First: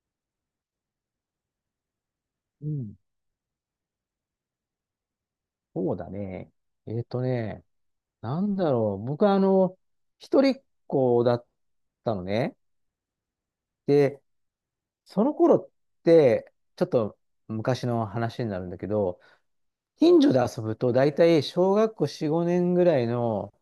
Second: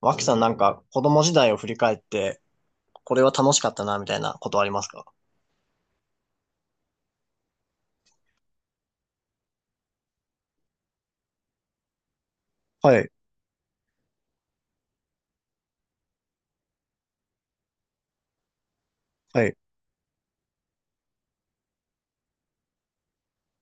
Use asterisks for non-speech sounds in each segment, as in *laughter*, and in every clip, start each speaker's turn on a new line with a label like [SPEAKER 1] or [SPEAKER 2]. [SPEAKER 1] 脇さんなんか子供時代を振り返って、
[SPEAKER 2] うん。
[SPEAKER 1] これは楽しかったな、みたいなことありますか？
[SPEAKER 2] そうだね。えっとね、なんだろう。僕は一人っ子だったのね。
[SPEAKER 1] はい、
[SPEAKER 2] で、その頃って、ちょっと昔の話になるんだけど、
[SPEAKER 1] はい。
[SPEAKER 2] 近所で遊ぶと大体小学校4、5年ぐらいの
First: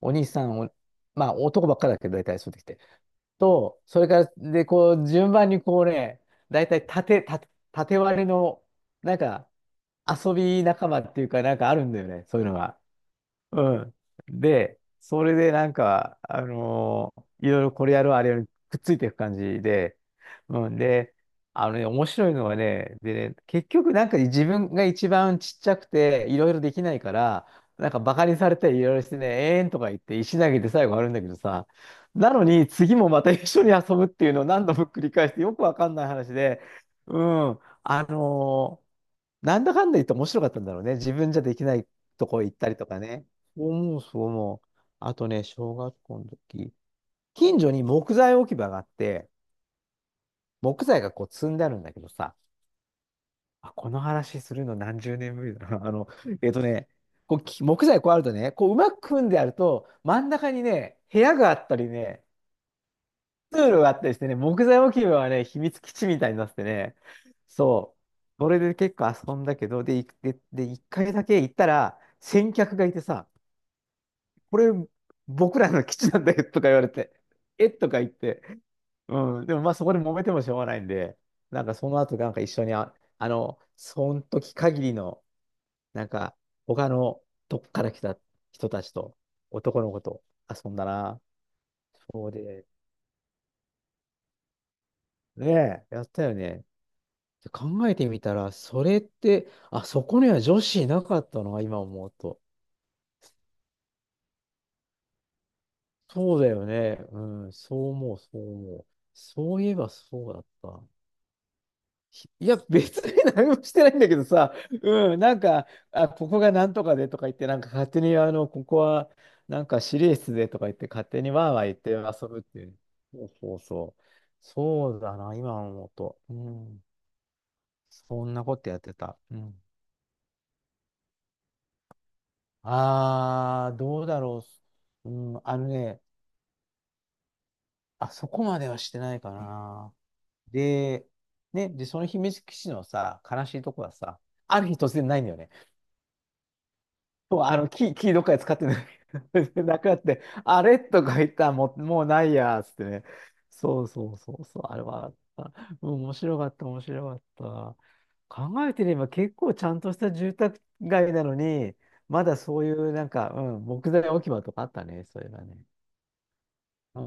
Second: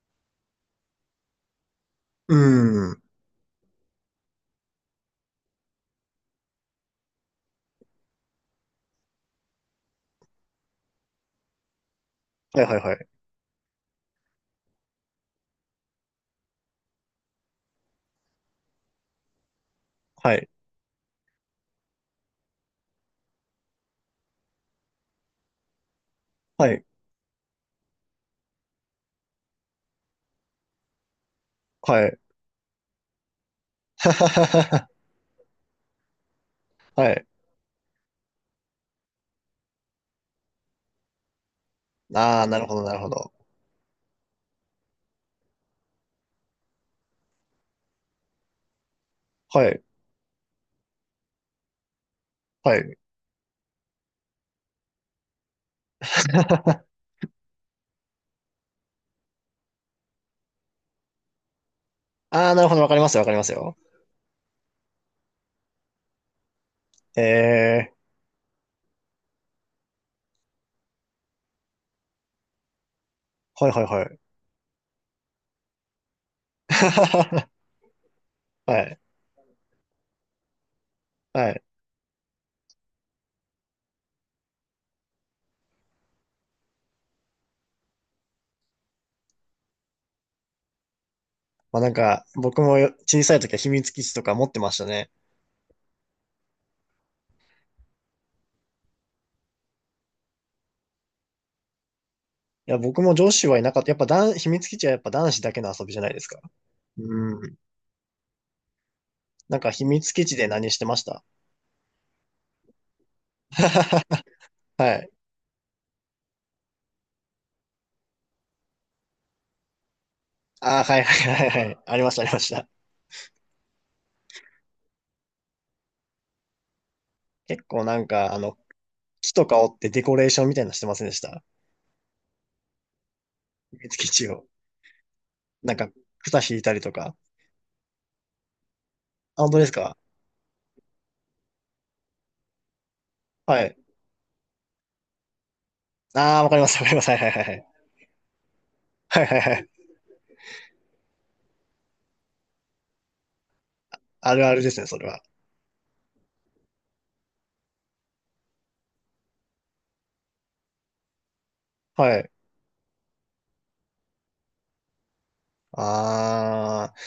[SPEAKER 2] お兄さんを、まあ男ばっかだけど大
[SPEAKER 1] う
[SPEAKER 2] 体そうできて。
[SPEAKER 1] ーん。
[SPEAKER 2] と、それから、で、こう、順番にこうね、大体縦割りの、なんか、遊び仲間っていうか、なんかあるんだよね。そういうの
[SPEAKER 1] はい、は
[SPEAKER 2] が。
[SPEAKER 1] い、はい。
[SPEAKER 2] うん。で、それでなんか、いろいろこれやるあれやるくっついていく感じで、
[SPEAKER 1] はい、
[SPEAKER 2] うん。で、あのね、面白いのはね、でね、結局なんか自分が一番ちっちゃくて、いろいろで
[SPEAKER 1] は
[SPEAKER 2] き
[SPEAKER 1] い、
[SPEAKER 2] ないから、なんかバカにされたりいろいろしてね、えーんとか言って石投げて最後あるんだけどさ、
[SPEAKER 1] はい。
[SPEAKER 2] なのに次もまた一緒に遊ぶっていうのを何度
[SPEAKER 1] *laughs*
[SPEAKER 2] も繰り返してよくわかんない話で、
[SPEAKER 1] は
[SPEAKER 2] う
[SPEAKER 1] い。
[SPEAKER 2] ん。なんだかんだ言って面白かったんだろうね。自分じゃできないと
[SPEAKER 1] あ
[SPEAKER 2] こ
[SPEAKER 1] あ、
[SPEAKER 2] 行っ
[SPEAKER 1] なる
[SPEAKER 2] た
[SPEAKER 1] ほ
[SPEAKER 2] り
[SPEAKER 1] ど、
[SPEAKER 2] と
[SPEAKER 1] な
[SPEAKER 2] か
[SPEAKER 1] るほ
[SPEAKER 2] ね。
[SPEAKER 1] ど。
[SPEAKER 2] そう思う、そう思う。あとね、小学校の時、近所に木材置き場があって、
[SPEAKER 1] はい、
[SPEAKER 2] 木材がこう積んであるんだけどさ、
[SPEAKER 1] はい。
[SPEAKER 2] あ、この話するの何十年ぶりだな。*laughs* えっとね、こうき木材こうあるとね、こううまく組んであると、真ん中にね、部屋があったりね、
[SPEAKER 1] ああ、なるほど、わかりますよ、わかります
[SPEAKER 2] 通
[SPEAKER 1] よ。
[SPEAKER 2] 路があったりしてね、木材置き場はね、秘密基地みたいになっててね、
[SPEAKER 1] ええ
[SPEAKER 2] そう、それで結構遊んだけど、で、いで、で、一回だけ行ったら、先客がいてさ、
[SPEAKER 1] ー、はい、はい、はい。
[SPEAKER 2] これ、僕らの基地なんだよとか言われて、
[SPEAKER 1] *laughs*
[SPEAKER 2] えとか言って、
[SPEAKER 1] はい、
[SPEAKER 2] うん、でもまあそこで揉めてもしょうがないんで、
[SPEAKER 1] はい。
[SPEAKER 2] なんかその後なんか一緒にその時限りの、なんか他のどっから来た人たちと、男の子と遊んだな。
[SPEAKER 1] まあなんか、
[SPEAKER 2] そう
[SPEAKER 1] 僕
[SPEAKER 2] で、
[SPEAKER 1] も小さい時は秘密基地とか持ってましたね。
[SPEAKER 2] ねえ、やったよね。で考えてみたら、それって、あ、そこには女子いなかったのが今思うと。
[SPEAKER 1] いや、僕も上司はいなかった。やっぱ男、秘密基地はやっぱ男子だけの遊びじゃないです
[SPEAKER 2] そ
[SPEAKER 1] か。
[SPEAKER 2] うだよね。う
[SPEAKER 1] う
[SPEAKER 2] ん、
[SPEAKER 1] ん。
[SPEAKER 2] そう思う、そう思う。そ
[SPEAKER 1] なん
[SPEAKER 2] うい
[SPEAKER 1] か
[SPEAKER 2] え
[SPEAKER 1] 秘
[SPEAKER 2] ば
[SPEAKER 1] 密基
[SPEAKER 2] そう
[SPEAKER 1] 地
[SPEAKER 2] だっ
[SPEAKER 1] で何して
[SPEAKER 2] た。
[SPEAKER 1] ました？
[SPEAKER 2] いや、別に何もしてないんだけどさ、
[SPEAKER 1] *laughs* はい。
[SPEAKER 2] うん、なんか、あ、ここがなんとかでとか言って、なんか勝手に、あの、ここは、なんか指令室でとか言っ
[SPEAKER 1] ああ、
[SPEAKER 2] て、
[SPEAKER 1] はい
[SPEAKER 2] 勝手
[SPEAKER 1] は
[SPEAKER 2] に
[SPEAKER 1] いは
[SPEAKER 2] わ
[SPEAKER 1] い
[SPEAKER 2] ーわー
[SPEAKER 1] は
[SPEAKER 2] 言っ
[SPEAKER 1] い。
[SPEAKER 2] て
[SPEAKER 1] ありました、あ
[SPEAKER 2] 遊
[SPEAKER 1] りま
[SPEAKER 2] ぶっ
[SPEAKER 1] し
[SPEAKER 2] てい
[SPEAKER 1] た。
[SPEAKER 2] う。そうそうそう。そうだな、今思うと。うん。
[SPEAKER 1] 結構なん
[SPEAKER 2] そ
[SPEAKER 1] か、
[SPEAKER 2] ん
[SPEAKER 1] あ
[SPEAKER 2] なこ
[SPEAKER 1] の、
[SPEAKER 2] とやってた。
[SPEAKER 1] 木
[SPEAKER 2] う
[SPEAKER 1] とか
[SPEAKER 2] ん。
[SPEAKER 1] 折ってデコレーションみたいなのしてませんでした？
[SPEAKER 2] ああ、
[SPEAKER 1] 秘
[SPEAKER 2] どう
[SPEAKER 1] 密
[SPEAKER 2] だ
[SPEAKER 1] 地
[SPEAKER 2] ろ
[SPEAKER 1] を。
[SPEAKER 2] う。うん、あの
[SPEAKER 1] なんか、
[SPEAKER 2] ね、
[SPEAKER 1] 草引いたりとか。
[SPEAKER 2] あそこまではしてないか
[SPEAKER 1] あ、本当です
[SPEAKER 2] な。
[SPEAKER 1] か？
[SPEAKER 2] で、ね、で、その秘密基地のさ、悲し
[SPEAKER 1] は
[SPEAKER 2] いと
[SPEAKER 1] い。
[SPEAKER 2] こはさ、ある日突然ないんだよね。
[SPEAKER 1] ああ、わかります、わかります。はいはいは
[SPEAKER 2] そう、
[SPEAKER 1] いは
[SPEAKER 2] あ
[SPEAKER 1] い。
[SPEAKER 2] の、キーどっかで使ってない。
[SPEAKER 1] はいはいは
[SPEAKER 2] *laughs*
[SPEAKER 1] い。
[SPEAKER 2] なくなって、あれとか言ったらもうないや、つってね。そうそうそ
[SPEAKER 1] ある
[SPEAKER 2] う
[SPEAKER 1] あ
[SPEAKER 2] そ
[SPEAKER 1] る
[SPEAKER 2] う、
[SPEAKER 1] で
[SPEAKER 2] あ
[SPEAKER 1] す
[SPEAKER 2] れ
[SPEAKER 1] ね、そ
[SPEAKER 2] は
[SPEAKER 1] れ
[SPEAKER 2] あっ
[SPEAKER 1] は。
[SPEAKER 2] た。うん、面白かった、面白かった。考えてみれば結構ちゃんとした住宅街なのに、
[SPEAKER 1] は
[SPEAKER 2] ま
[SPEAKER 1] い。
[SPEAKER 2] だそういうなんか、うん、木材置き場とかあったね、そういえばね。
[SPEAKER 1] ああ、
[SPEAKER 2] う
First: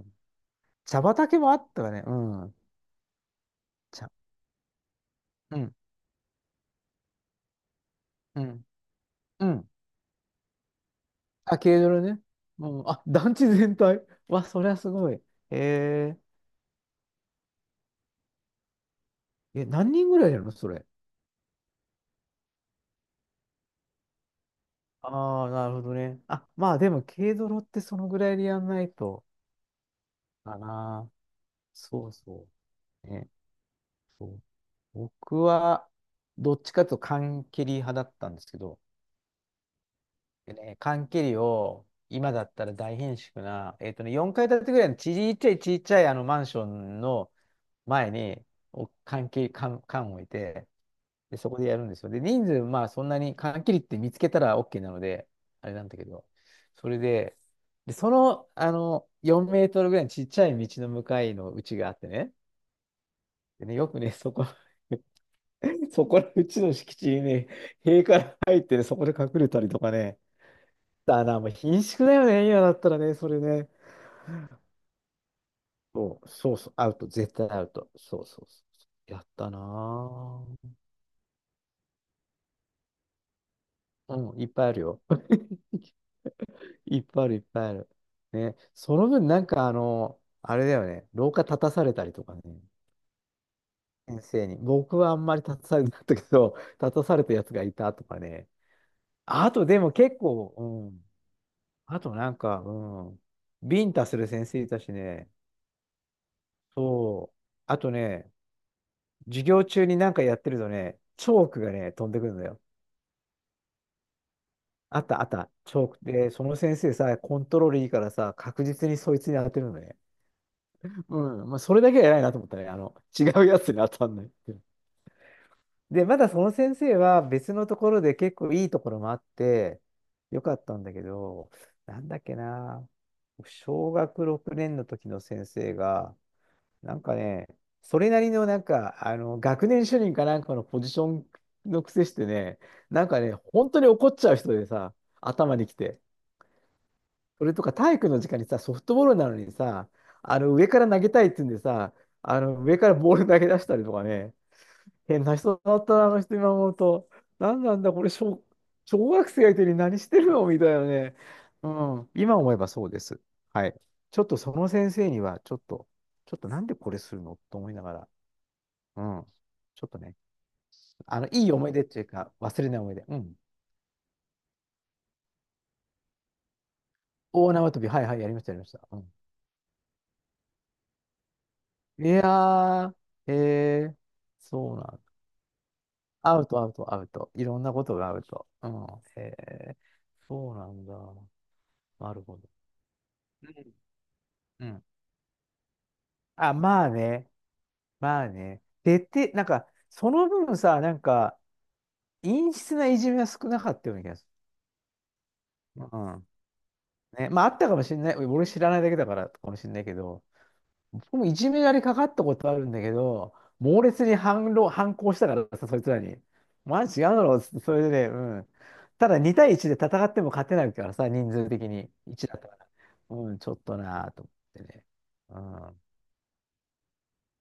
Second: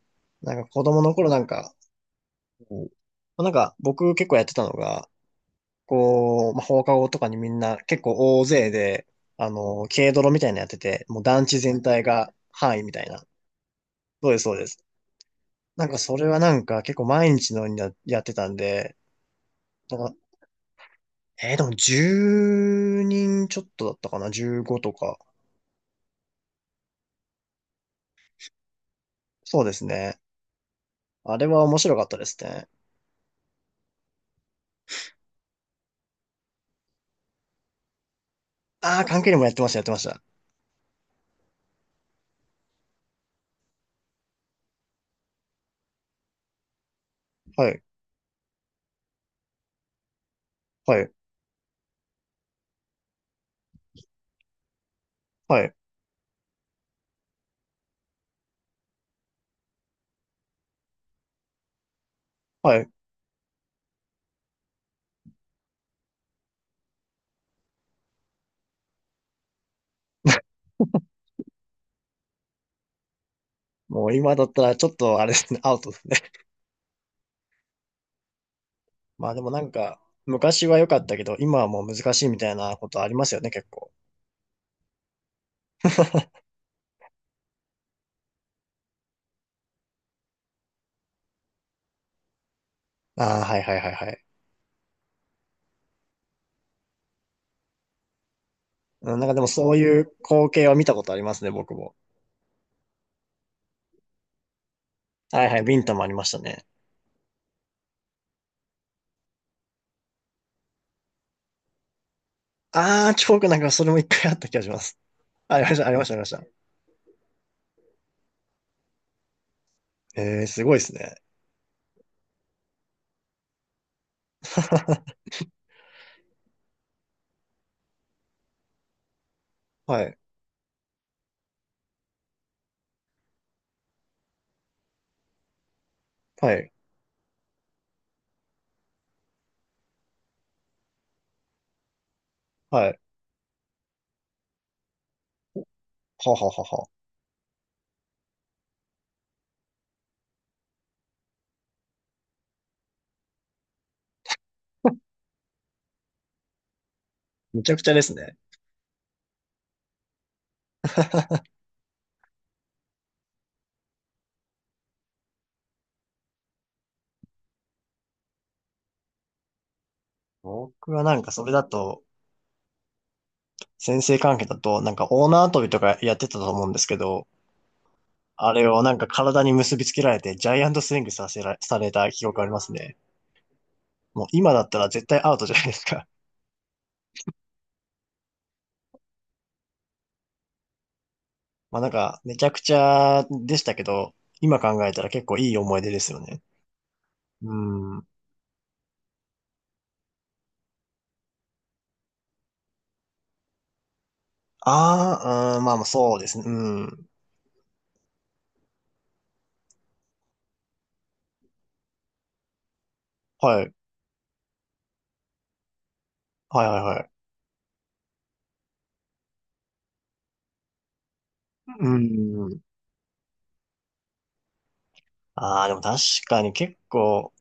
[SPEAKER 2] ん。
[SPEAKER 1] なんか子
[SPEAKER 2] 茶
[SPEAKER 1] 供の頃
[SPEAKER 2] 畑
[SPEAKER 1] なん
[SPEAKER 2] もあっ
[SPEAKER 1] か、
[SPEAKER 2] たわね。うん。
[SPEAKER 1] こうなんか
[SPEAKER 2] 茶。
[SPEAKER 1] 僕結構やってたのが、
[SPEAKER 2] うん。
[SPEAKER 1] こう、まあ、放課後とかにみんな結構
[SPEAKER 2] う
[SPEAKER 1] 大
[SPEAKER 2] ん。
[SPEAKER 1] 勢で、
[SPEAKER 2] う
[SPEAKER 1] あ
[SPEAKER 2] ん。
[SPEAKER 1] の、軽泥みたいなのやってて、もう団地
[SPEAKER 2] あ、軽
[SPEAKER 1] 全
[SPEAKER 2] 泥
[SPEAKER 1] 体
[SPEAKER 2] ね。
[SPEAKER 1] が
[SPEAKER 2] う
[SPEAKER 1] 範囲
[SPEAKER 2] ん。
[SPEAKER 1] みた
[SPEAKER 2] あ、
[SPEAKER 1] いな。
[SPEAKER 2] 団地全体。*laughs*
[SPEAKER 1] そうです、
[SPEAKER 2] わ、
[SPEAKER 1] そう
[SPEAKER 2] そ
[SPEAKER 1] で
[SPEAKER 2] りゃ
[SPEAKER 1] す。
[SPEAKER 2] すごい。
[SPEAKER 1] なんかそ
[SPEAKER 2] へ
[SPEAKER 1] れはなんか結構毎日のようにやってたんで、
[SPEAKER 2] ええ、何
[SPEAKER 1] な
[SPEAKER 2] 人
[SPEAKER 1] んか、
[SPEAKER 2] ぐらいやるのそれ。
[SPEAKER 1] えーでも10人ちょっとだったかな？ 15 とか。
[SPEAKER 2] ああ、なるほどね。あ、まあでも、軽泥ってそのぐらいでやんないと、
[SPEAKER 1] そうですね。
[SPEAKER 2] かな。
[SPEAKER 1] あれは面白か
[SPEAKER 2] そ
[SPEAKER 1] っ
[SPEAKER 2] う
[SPEAKER 1] たです
[SPEAKER 2] そ
[SPEAKER 1] ね。
[SPEAKER 2] う。ね。そう。僕は、どっちかというと缶蹴り派だったんですけど、
[SPEAKER 1] ああ、関係にもやってました、やってました。
[SPEAKER 2] でね、缶切りを、今だったら大変縮な、4階建てぐらいのちっちゃいちっちゃいあのマンションの
[SPEAKER 1] はい、
[SPEAKER 2] 前に、お缶切り、缶、缶を置いて、
[SPEAKER 1] はい、
[SPEAKER 2] で、そこでやるんですよ。で、人数、まあそんなに缶切りって見つけたら OK なので、
[SPEAKER 1] は
[SPEAKER 2] あれ
[SPEAKER 1] い、
[SPEAKER 2] なんだけど、それで、で、その、あの、4メートルぐらいのちっちゃい道の向かいの家があってね、
[SPEAKER 1] はい。
[SPEAKER 2] でね、よくね、そこ、*laughs* そこのうちの敷地にね、塀から入ってね、そこで隠れたりとかね、だな、もう貧縮だよね、今だったらね、それね。
[SPEAKER 1] もう今だったらちょっとあれですね、*laughs* アウトですね。
[SPEAKER 2] そう、そうそう、アウト、絶対アウト。そうそうそう。
[SPEAKER 1] *laughs*
[SPEAKER 2] やっ
[SPEAKER 1] まあでも
[SPEAKER 2] たな
[SPEAKER 1] なんか、昔は
[SPEAKER 2] ぁ。
[SPEAKER 1] 良かったけど、今はもう難しいみたいなことありますよね、結構。
[SPEAKER 2] うん、いっぱいあるよ。*laughs* いっぱいある、いっぱいある。ね、その分、なんかあの、あれだよね、廊下立たされたりとかね、
[SPEAKER 1] ああ、はいはいはいは
[SPEAKER 2] 先
[SPEAKER 1] い。
[SPEAKER 2] 生に。僕はあんまり立たされなかったけど、*laughs* 立たされたやつがいたとかね。
[SPEAKER 1] うん、なんかでも
[SPEAKER 2] あと、
[SPEAKER 1] そう
[SPEAKER 2] でも
[SPEAKER 1] いう
[SPEAKER 2] 結
[SPEAKER 1] 光
[SPEAKER 2] 構、
[SPEAKER 1] 景は見
[SPEAKER 2] う
[SPEAKER 1] たこ
[SPEAKER 2] ん。
[SPEAKER 1] とありますね、僕も。
[SPEAKER 2] あとなんか、うん。ビンタする先生いたしね、
[SPEAKER 1] はいはい、ビンタもありましたね。
[SPEAKER 2] そう。あとね、授業中になんかやってるとね、チョークがね、飛んでくるのよ。
[SPEAKER 1] ああ、なんかそれも一回あった気がします。
[SPEAKER 2] あったあった、
[SPEAKER 1] あ、ありま
[SPEAKER 2] チ
[SPEAKER 1] し
[SPEAKER 2] ョ
[SPEAKER 1] た、
[SPEAKER 2] ー
[SPEAKER 1] あり
[SPEAKER 2] ク
[SPEAKER 1] ました、ありまし
[SPEAKER 2] で、その
[SPEAKER 1] た。
[SPEAKER 2] 先生さ、コントロールいいからさ、確実にそいつに当てるのね。
[SPEAKER 1] ええー、すごいですね。
[SPEAKER 2] うん、まあ、それだけは偉いなと思ったね。あの、違うやつに当たんないっていう
[SPEAKER 1] *laughs*
[SPEAKER 2] で、まだその先生は別のところで結構いいところもあって、
[SPEAKER 1] はい、
[SPEAKER 2] よかったんだけど、なんだっけな、小学6年の時の先生が、
[SPEAKER 1] はい、
[SPEAKER 2] なんかね、それなりのなんか、あの、学年主任かなんかのポジションの癖してね、
[SPEAKER 1] はい。
[SPEAKER 2] なんかね、本当に怒っちゃう人でさ、頭にきて。
[SPEAKER 1] はははは。
[SPEAKER 2] それとか体育の時間にさ、ソフトボールなのにさ、あの、上から投げたいって言うんでさ、あの、上からボール投げ出したりとかね、変な人だったな、あの人今思うと。な
[SPEAKER 1] む
[SPEAKER 2] ん
[SPEAKER 1] ち
[SPEAKER 2] な
[SPEAKER 1] ゃ
[SPEAKER 2] ん
[SPEAKER 1] くち
[SPEAKER 2] だ、
[SPEAKER 1] ゃで
[SPEAKER 2] これ
[SPEAKER 1] すね。
[SPEAKER 2] 小、小学生相手に何してるのみたいなね。うん、今思えばそうです。はい。ちょっとその先生には、ちょっとなんでこれするのと思いながら、うん。ちょっとね、
[SPEAKER 1] 僕はな
[SPEAKER 2] あ
[SPEAKER 1] ん
[SPEAKER 2] の、
[SPEAKER 1] かそ
[SPEAKER 2] い
[SPEAKER 1] れ
[SPEAKER 2] い
[SPEAKER 1] だ
[SPEAKER 2] 思い出って
[SPEAKER 1] と、
[SPEAKER 2] いうか、忘れない思い出。うん。
[SPEAKER 1] 先生関係だと、なんかオーナー跳びとかやってたと思うんですけど、
[SPEAKER 2] 大縄跳び、はいはい、やりまし
[SPEAKER 1] あ
[SPEAKER 2] た、やり
[SPEAKER 1] れ
[SPEAKER 2] ました。
[SPEAKER 1] をなん
[SPEAKER 2] う
[SPEAKER 1] か
[SPEAKER 2] ん。
[SPEAKER 1] 体に結びつけられて、ジャイアントスイングさせら、され
[SPEAKER 2] い
[SPEAKER 1] た
[SPEAKER 2] や
[SPEAKER 1] 記憶あります
[SPEAKER 2] ー、
[SPEAKER 1] ね。
[SPEAKER 2] へえ、
[SPEAKER 1] もう今だっ
[SPEAKER 2] そう
[SPEAKER 1] た
[SPEAKER 2] なん
[SPEAKER 1] ら
[SPEAKER 2] だ。
[SPEAKER 1] 絶対アウトじゃないですか。
[SPEAKER 2] アウト、アウト、アウト。いろんなことがアウト。うん。へえ、そうなんだ。
[SPEAKER 1] *laughs* まあなん
[SPEAKER 2] な
[SPEAKER 1] か、
[SPEAKER 2] る
[SPEAKER 1] め
[SPEAKER 2] ほど。
[SPEAKER 1] ちゃくちゃ
[SPEAKER 2] う
[SPEAKER 1] でし
[SPEAKER 2] ん。
[SPEAKER 1] たけど、今
[SPEAKER 2] うん。
[SPEAKER 1] 考えたら結構いい思い出ですよね。
[SPEAKER 2] あ、まあね、
[SPEAKER 1] うん。
[SPEAKER 2] まあね。でて、なんか、その分さ、なんか、陰湿ないじめは少なかったような気がす
[SPEAKER 1] ああ、うん、まあまあ
[SPEAKER 2] る。う
[SPEAKER 1] そうで
[SPEAKER 2] ん。
[SPEAKER 1] すね。うん。
[SPEAKER 2] ね、まあ、あったかもしれない。俺知らないだけだからかもしれないけど、僕もいじめられかかったことあるんだけど、
[SPEAKER 1] はい。
[SPEAKER 2] 猛烈に反論、反抗したからさ、そいつらに。
[SPEAKER 1] はいはい
[SPEAKER 2] マ
[SPEAKER 1] は
[SPEAKER 2] ジ違う
[SPEAKER 1] い。
[SPEAKER 2] だろうっつって、それでね、うん。ただ2対1で戦っても勝てないからさ、人数的に
[SPEAKER 1] う
[SPEAKER 2] 1だったか
[SPEAKER 1] ん。
[SPEAKER 2] ら。うん、ちょっとなぁと思ってね。う
[SPEAKER 1] ああ、でも
[SPEAKER 2] ん。
[SPEAKER 1] 確かに結構、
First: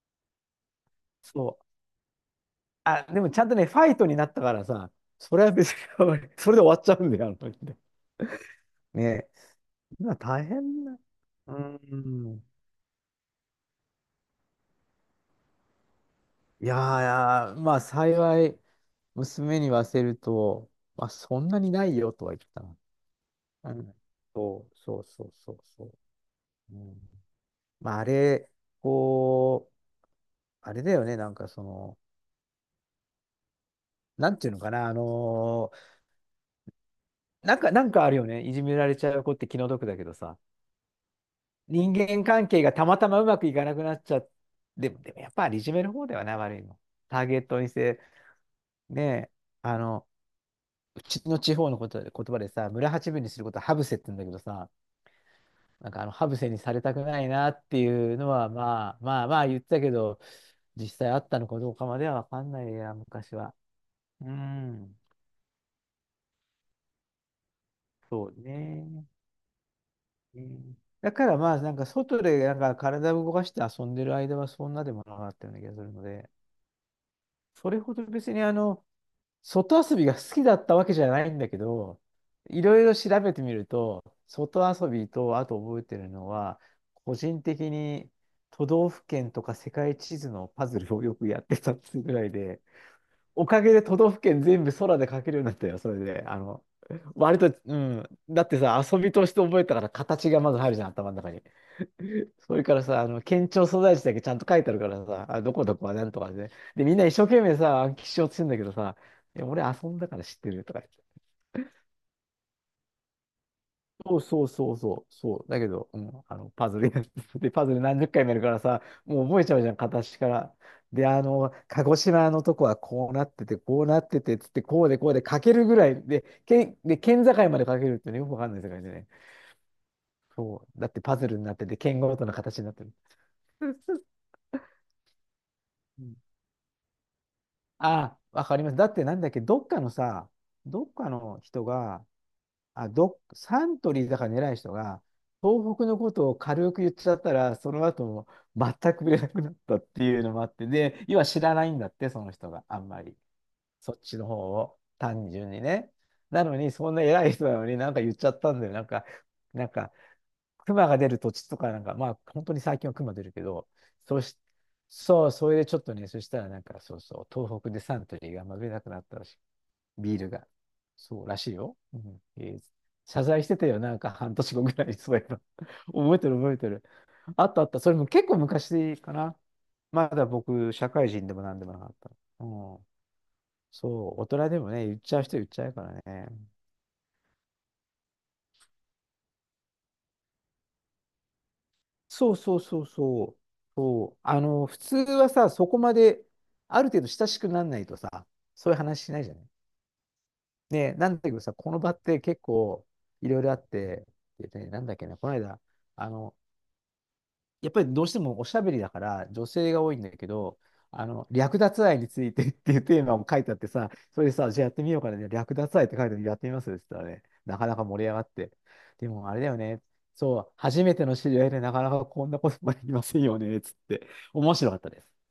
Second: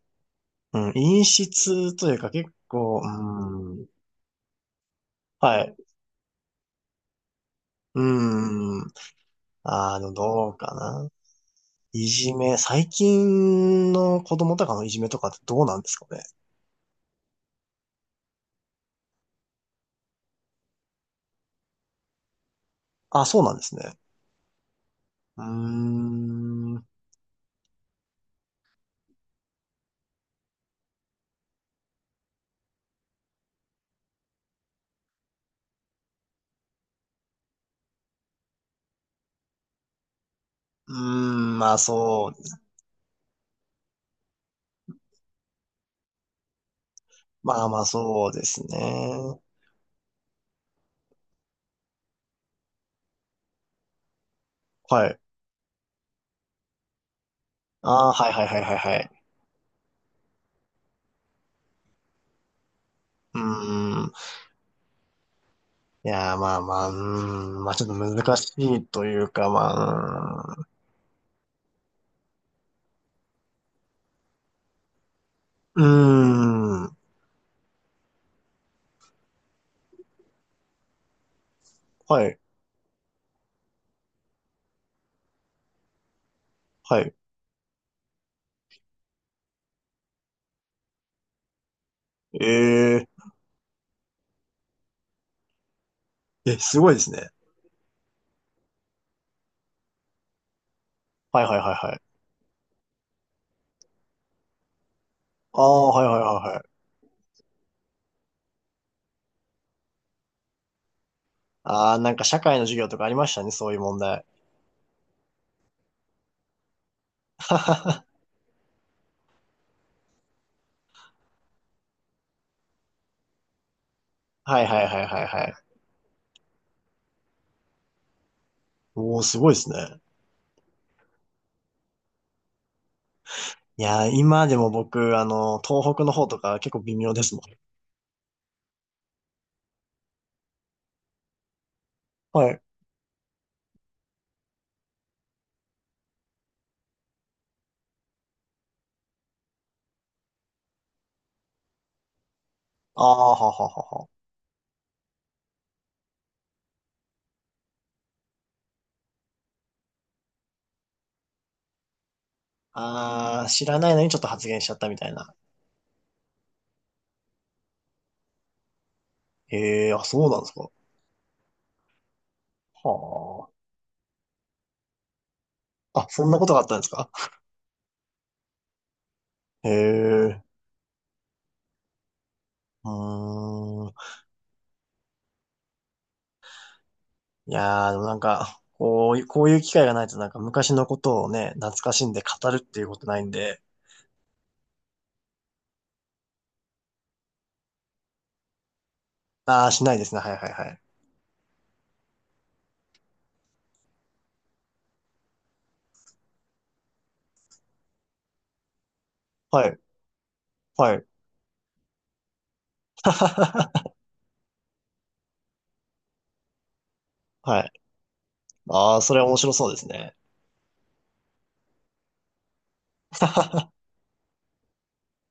[SPEAKER 1] うん、陰
[SPEAKER 2] そう。
[SPEAKER 1] 湿というか結構、
[SPEAKER 2] あ、でもちゃんとね、
[SPEAKER 1] う
[SPEAKER 2] フ
[SPEAKER 1] ん。
[SPEAKER 2] ァイトになったからさ、それは
[SPEAKER 1] は
[SPEAKER 2] 別に
[SPEAKER 1] い。
[SPEAKER 2] *laughs* それで終わっちゃうんだよ、あの時で。
[SPEAKER 1] うん。
[SPEAKER 2] ね。
[SPEAKER 1] ああ、でも
[SPEAKER 2] 今大
[SPEAKER 1] どうか
[SPEAKER 2] 変な。
[SPEAKER 1] な。
[SPEAKER 2] う
[SPEAKER 1] いじ
[SPEAKER 2] ん。
[SPEAKER 1] め、最近の子供とかのいじめとかってどうなんですかね？
[SPEAKER 2] いやー、まあ幸い、娘に言わせると、まあそんなにないよとは言ったな。
[SPEAKER 1] あ、そうなんで
[SPEAKER 2] う
[SPEAKER 1] す
[SPEAKER 2] ん。
[SPEAKER 1] ね。
[SPEAKER 2] そう、そう、そう、
[SPEAKER 1] うー
[SPEAKER 2] そう、そう。
[SPEAKER 1] ん。
[SPEAKER 2] う
[SPEAKER 1] う
[SPEAKER 2] ん、まああれ、こう、あれだよね、なんかその、なんていうのかな、なんか、なんかあるよね、いじめられちゃう子って気の毒だけどさ、
[SPEAKER 1] ーん、まあ
[SPEAKER 2] 人間
[SPEAKER 1] そう。
[SPEAKER 2] 関係がたまたまうまくいかなくなっちゃって、でも、でもやっぱりいじめる方ではない、悪いの。ターゲッ
[SPEAKER 1] ま
[SPEAKER 2] トに
[SPEAKER 1] あ
[SPEAKER 2] し
[SPEAKER 1] まあ
[SPEAKER 2] て。
[SPEAKER 1] そうですね。
[SPEAKER 2] ね、あの、うちの地方のこと言葉でさ、村八分にすることはハブセって言うんだけどさ、
[SPEAKER 1] はい。
[SPEAKER 2] なんかあのハブセにされたくないなって
[SPEAKER 1] ああ、
[SPEAKER 2] いう
[SPEAKER 1] は
[SPEAKER 2] の
[SPEAKER 1] いはい
[SPEAKER 2] は、
[SPEAKER 1] はいはい
[SPEAKER 2] ま
[SPEAKER 1] は
[SPEAKER 2] あ
[SPEAKER 1] い。
[SPEAKER 2] まあまあ言ってたけど、実際あったのかどうかまではわかんないや、昔
[SPEAKER 1] うー
[SPEAKER 2] は。
[SPEAKER 1] ん。
[SPEAKER 2] うん、
[SPEAKER 1] いやー、まあまあ、うーん、まあちょっと
[SPEAKER 2] そ
[SPEAKER 1] 難
[SPEAKER 2] う
[SPEAKER 1] しいと
[SPEAKER 2] ね。
[SPEAKER 1] いうか、
[SPEAKER 2] う
[SPEAKER 1] まあ、
[SPEAKER 2] んだからまあ、なんか外でなんか体を動かして遊んでる間はそんなでもなかったような気が
[SPEAKER 1] う
[SPEAKER 2] す
[SPEAKER 1] ー
[SPEAKER 2] るので、
[SPEAKER 1] ん、うーん、
[SPEAKER 2] それほど別に外遊びが好きだったわけじゃないんだけど、
[SPEAKER 1] はい、
[SPEAKER 2] いろいろ調べてみると、外遊びと、あと覚えてるのは、
[SPEAKER 1] はい。
[SPEAKER 2] 個人的に都道府県とか世界地図のパズルをよくやってたっていうぐらいで、
[SPEAKER 1] ええ
[SPEAKER 2] おかげで都道府県全部空で描けるようになったよ、それで。
[SPEAKER 1] え、すごいですね。
[SPEAKER 2] 割と、うん。だってさ、遊びとして覚えたから形がまず入るじゃん、頭の中
[SPEAKER 1] は
[SPEAKER 2] に。
[SPEAKER 1] いはいはいはい。
[SPEAKER 2] *laughs* それからさ、県庁所在地だけちゃんと書いてあるからさ、あ、ど
[SPEAKER 1] あ
[SPEAKER 2] こどこ
[SPEAKER 1] あ、
[SPEAKER 2] は
[SPEAKER 1] は
[SPEAKER 2] な
[SPEAKER 1] いは
[SPEAKER 2] ん
[SPEAKER 1] い
[SPEAKER 2] とかで、
[SPEAKER 1] は
[SPEAKER 2] ね
[SPEAKER 1] いはい。
[SPEAKER 2] で、みんな一生懸命さ、暗記しようとしてんだけどさ、いや俺遊んだから知ってるとか言って。
[SPEAKER 1] ああ、なんか社会の授業とかありましたね、そういう問
[SPEAKER 2] そう
[SPEAKER 1] 題。
[SPEAKER 2] そうそうそう、そう。だけど、うん、パズルやって、*laughs* で、パズル何
[SPEAKER 1] *laughs*
[SPEAKER 2] 十
[SPEAKER 1] は
[SPEAKER 2] 回もやるからさ、もう覚えちゃうじゃん、片足から。で、鹿児島のとこはこうなってて、こうなってて、つ
[SPEAKER 1] い
[SPEAKER 2] っ
[SPEAKER 1] は
[SPEAKER 2] て、
[SPEAKER 1] いは
[SPEAKER 2] こ
[SPEAKER 1] い
[SPEAKER 2] うで
[SPEAKER 1] は
[SPEAKER 2] こうで
[SPEAKER 1] い
[SPEAKER 2] 書
[SPEAKER 1] は
[SPEAKER 2] け
[SPEAKER 1] い。
[SPEAKER 2] るぐらいで、で、県境まで書けるってね、よくわかんない世界でね。
[SPEAKER 1] おー、すごいですね。
[SPEAKER 2] そう。だってパズルになってて、県ごとの形になってる。
[SPEAKER 1] いや
[SPEAKER 2] *laughs*
[SPEAKER 1] ー、今でも僕、あの、東北の方とか結構微妙ですもん。
[SPEAKER 2] あ、わかります。だってなんだっけ、どっかの人が、
[SPEAKER 1] はい。
[SPEAKER 2] サントリーだから偉い人が、東北のことを軽く言っちゃったら、その後も全く売れなくなったっていうのもあって、で、要は知らないんだって、その人があんま
[SPEAKER 1] ああ、
[SPEAKER 2] り。
[SPEAKER 1] ははは
[SPEAKER 2] そっ
[SPEAKER 1] は。
[SPEAKER 2] ちの方を、単純にね。なのに、そんな偉い人なのになんか言っちゃったんだよ。なんか、熊が出る土地とかなんか、まあ、本当に最近は熊出るけ
[SPEAKER 1] ああ、知
[SPEAKER 2] ど、
[SPEAKER 1] らないのにち
[SPEAKER 2] そ
[SPEAKER 1] ょっ
[SPEAKER 2] う
[SPEAKER 1] と
[SPEAKER 2] し、
[SPEAKER 1] 発言しちゃったみたい
[SPEAKER 2] そう、
[SPEAKER 1] な。
[SPEAKER 2] それでちょっとね、そしたらなんか、そうそう、東北でサントリーがあんま売れなくなったらしい。
[SPEAKER 1] ええ、あ、
[SPEAKER 2] ビー
[SPEAKER 1] そう
[SPEAKER 2] ル
[SPEAKER 1] なんで
[SPEAKER 2] が。
[SPEAKER 1] すか？
[SPEAKER 2] そうらしいよ。うん。謝罪し
[SPEAKER 1] は
[SPEAKER 2] てたよ、なんか半年後ぐらいにそういえば。*laughs*
[SPEAKER 1] あ。あ、
[SPEAKER 2] 覚え
[SPEAKER 1] そ
[SPEAKER 2] て
[SPEAKER 1] ん
[SPEAKER 2] る
[SPEAKER 1] なこ
[SPEAKER 2] 覚
[SPEAKER 1] と
[SPEAKER 2] え
[SPEAKER 1] があっ
[SPEAKER 2] て
[SPEAKER 1] たん
[SPEAKER 2] る。
[SPEAKER 1] ですか？
[SPEAKER 2] あったあった。それも結構昔かな。
[SPEAKER 1] へ
[SPEAKER 2] まだ
[SPEAKER 1] え、
[SPEAKER 2] 僕、社会人でもなんでもなかった。うん。
[SPEAKER 1] うーん。
[SPEAKER 2] そう、大人でもね、言っちゃう人言っちゃうからね。
[SPEAKER 1] いやー、でもなんか、こういう、こういう機会がないとなんか昔のことをね、懐かしんで
[SPEAKER 2] そう
[SPEAKER 1] 語
[SPEAKER 2] そ
[SPEAKER 1] るっ
[SPEAKER 2] う
[SPEAKER 1] て
[SPEAKER 2] そ
[SPEAKER 1] い
[SPEAKER 2] う
[SPEAKER 1] うことない
[SPEAKER 2] そ
[SPEAKER 1] ん
[SPEAKER 2] う。
[SPEAKER 1] で、
[SPEAKER 2] そう。普通はさ、そこまで、ある程度親しくならないとさ、そういう話しないじゃない。
[SPEAKER 1] あー、しないですね。はいはいはい。
[SPEAKER 2] ね、なんだけどさ、この場って結構いろいろあって、でね、なんだっけな、この間、あの、やっぱりどうしてもおしゃべりだから女
[SPEAKER 1] は
[SPEAKER 2] 性
[SPEAKER 1] い、
[SPEAKER 2] が多いんだけど、
[SPEAKER 1] はい。
[SPEAKER 2] 略奪愛についてっていうテーマも書いてあってさ、
[SPEAKER 1] *laughs*
[SPEAKER 2] それでさ、じゃあやってみようかな、ね、略奪愛って書いてあるやってみますって言ったらね、な
[SPEAKER 1] は
[SPEAKER 2] か
[SPEAKER 1] い。
[SPEAKER 2] なか盛り上がって。
[SPEAKER 1] あー、
[SPEAKER 2] で
[SPEAKER 1] それは
[SPEAKER 2] もあ
[SPEAKER 1] 面
[SPEAKER 2] れだ
[SPEAKER 1] 白
[SPEAKER 2] よ
[SPEAKER 1] そうで
[SPEAKER 2] ね、
[SPEAKER 1] すね。
[SPEAKER 2] そう、初めての知り合いでなかなかこんなこともできませんよね、つ
[SPEAKER 1] *laughs*
[SPEAKER 2] って、面白かったです。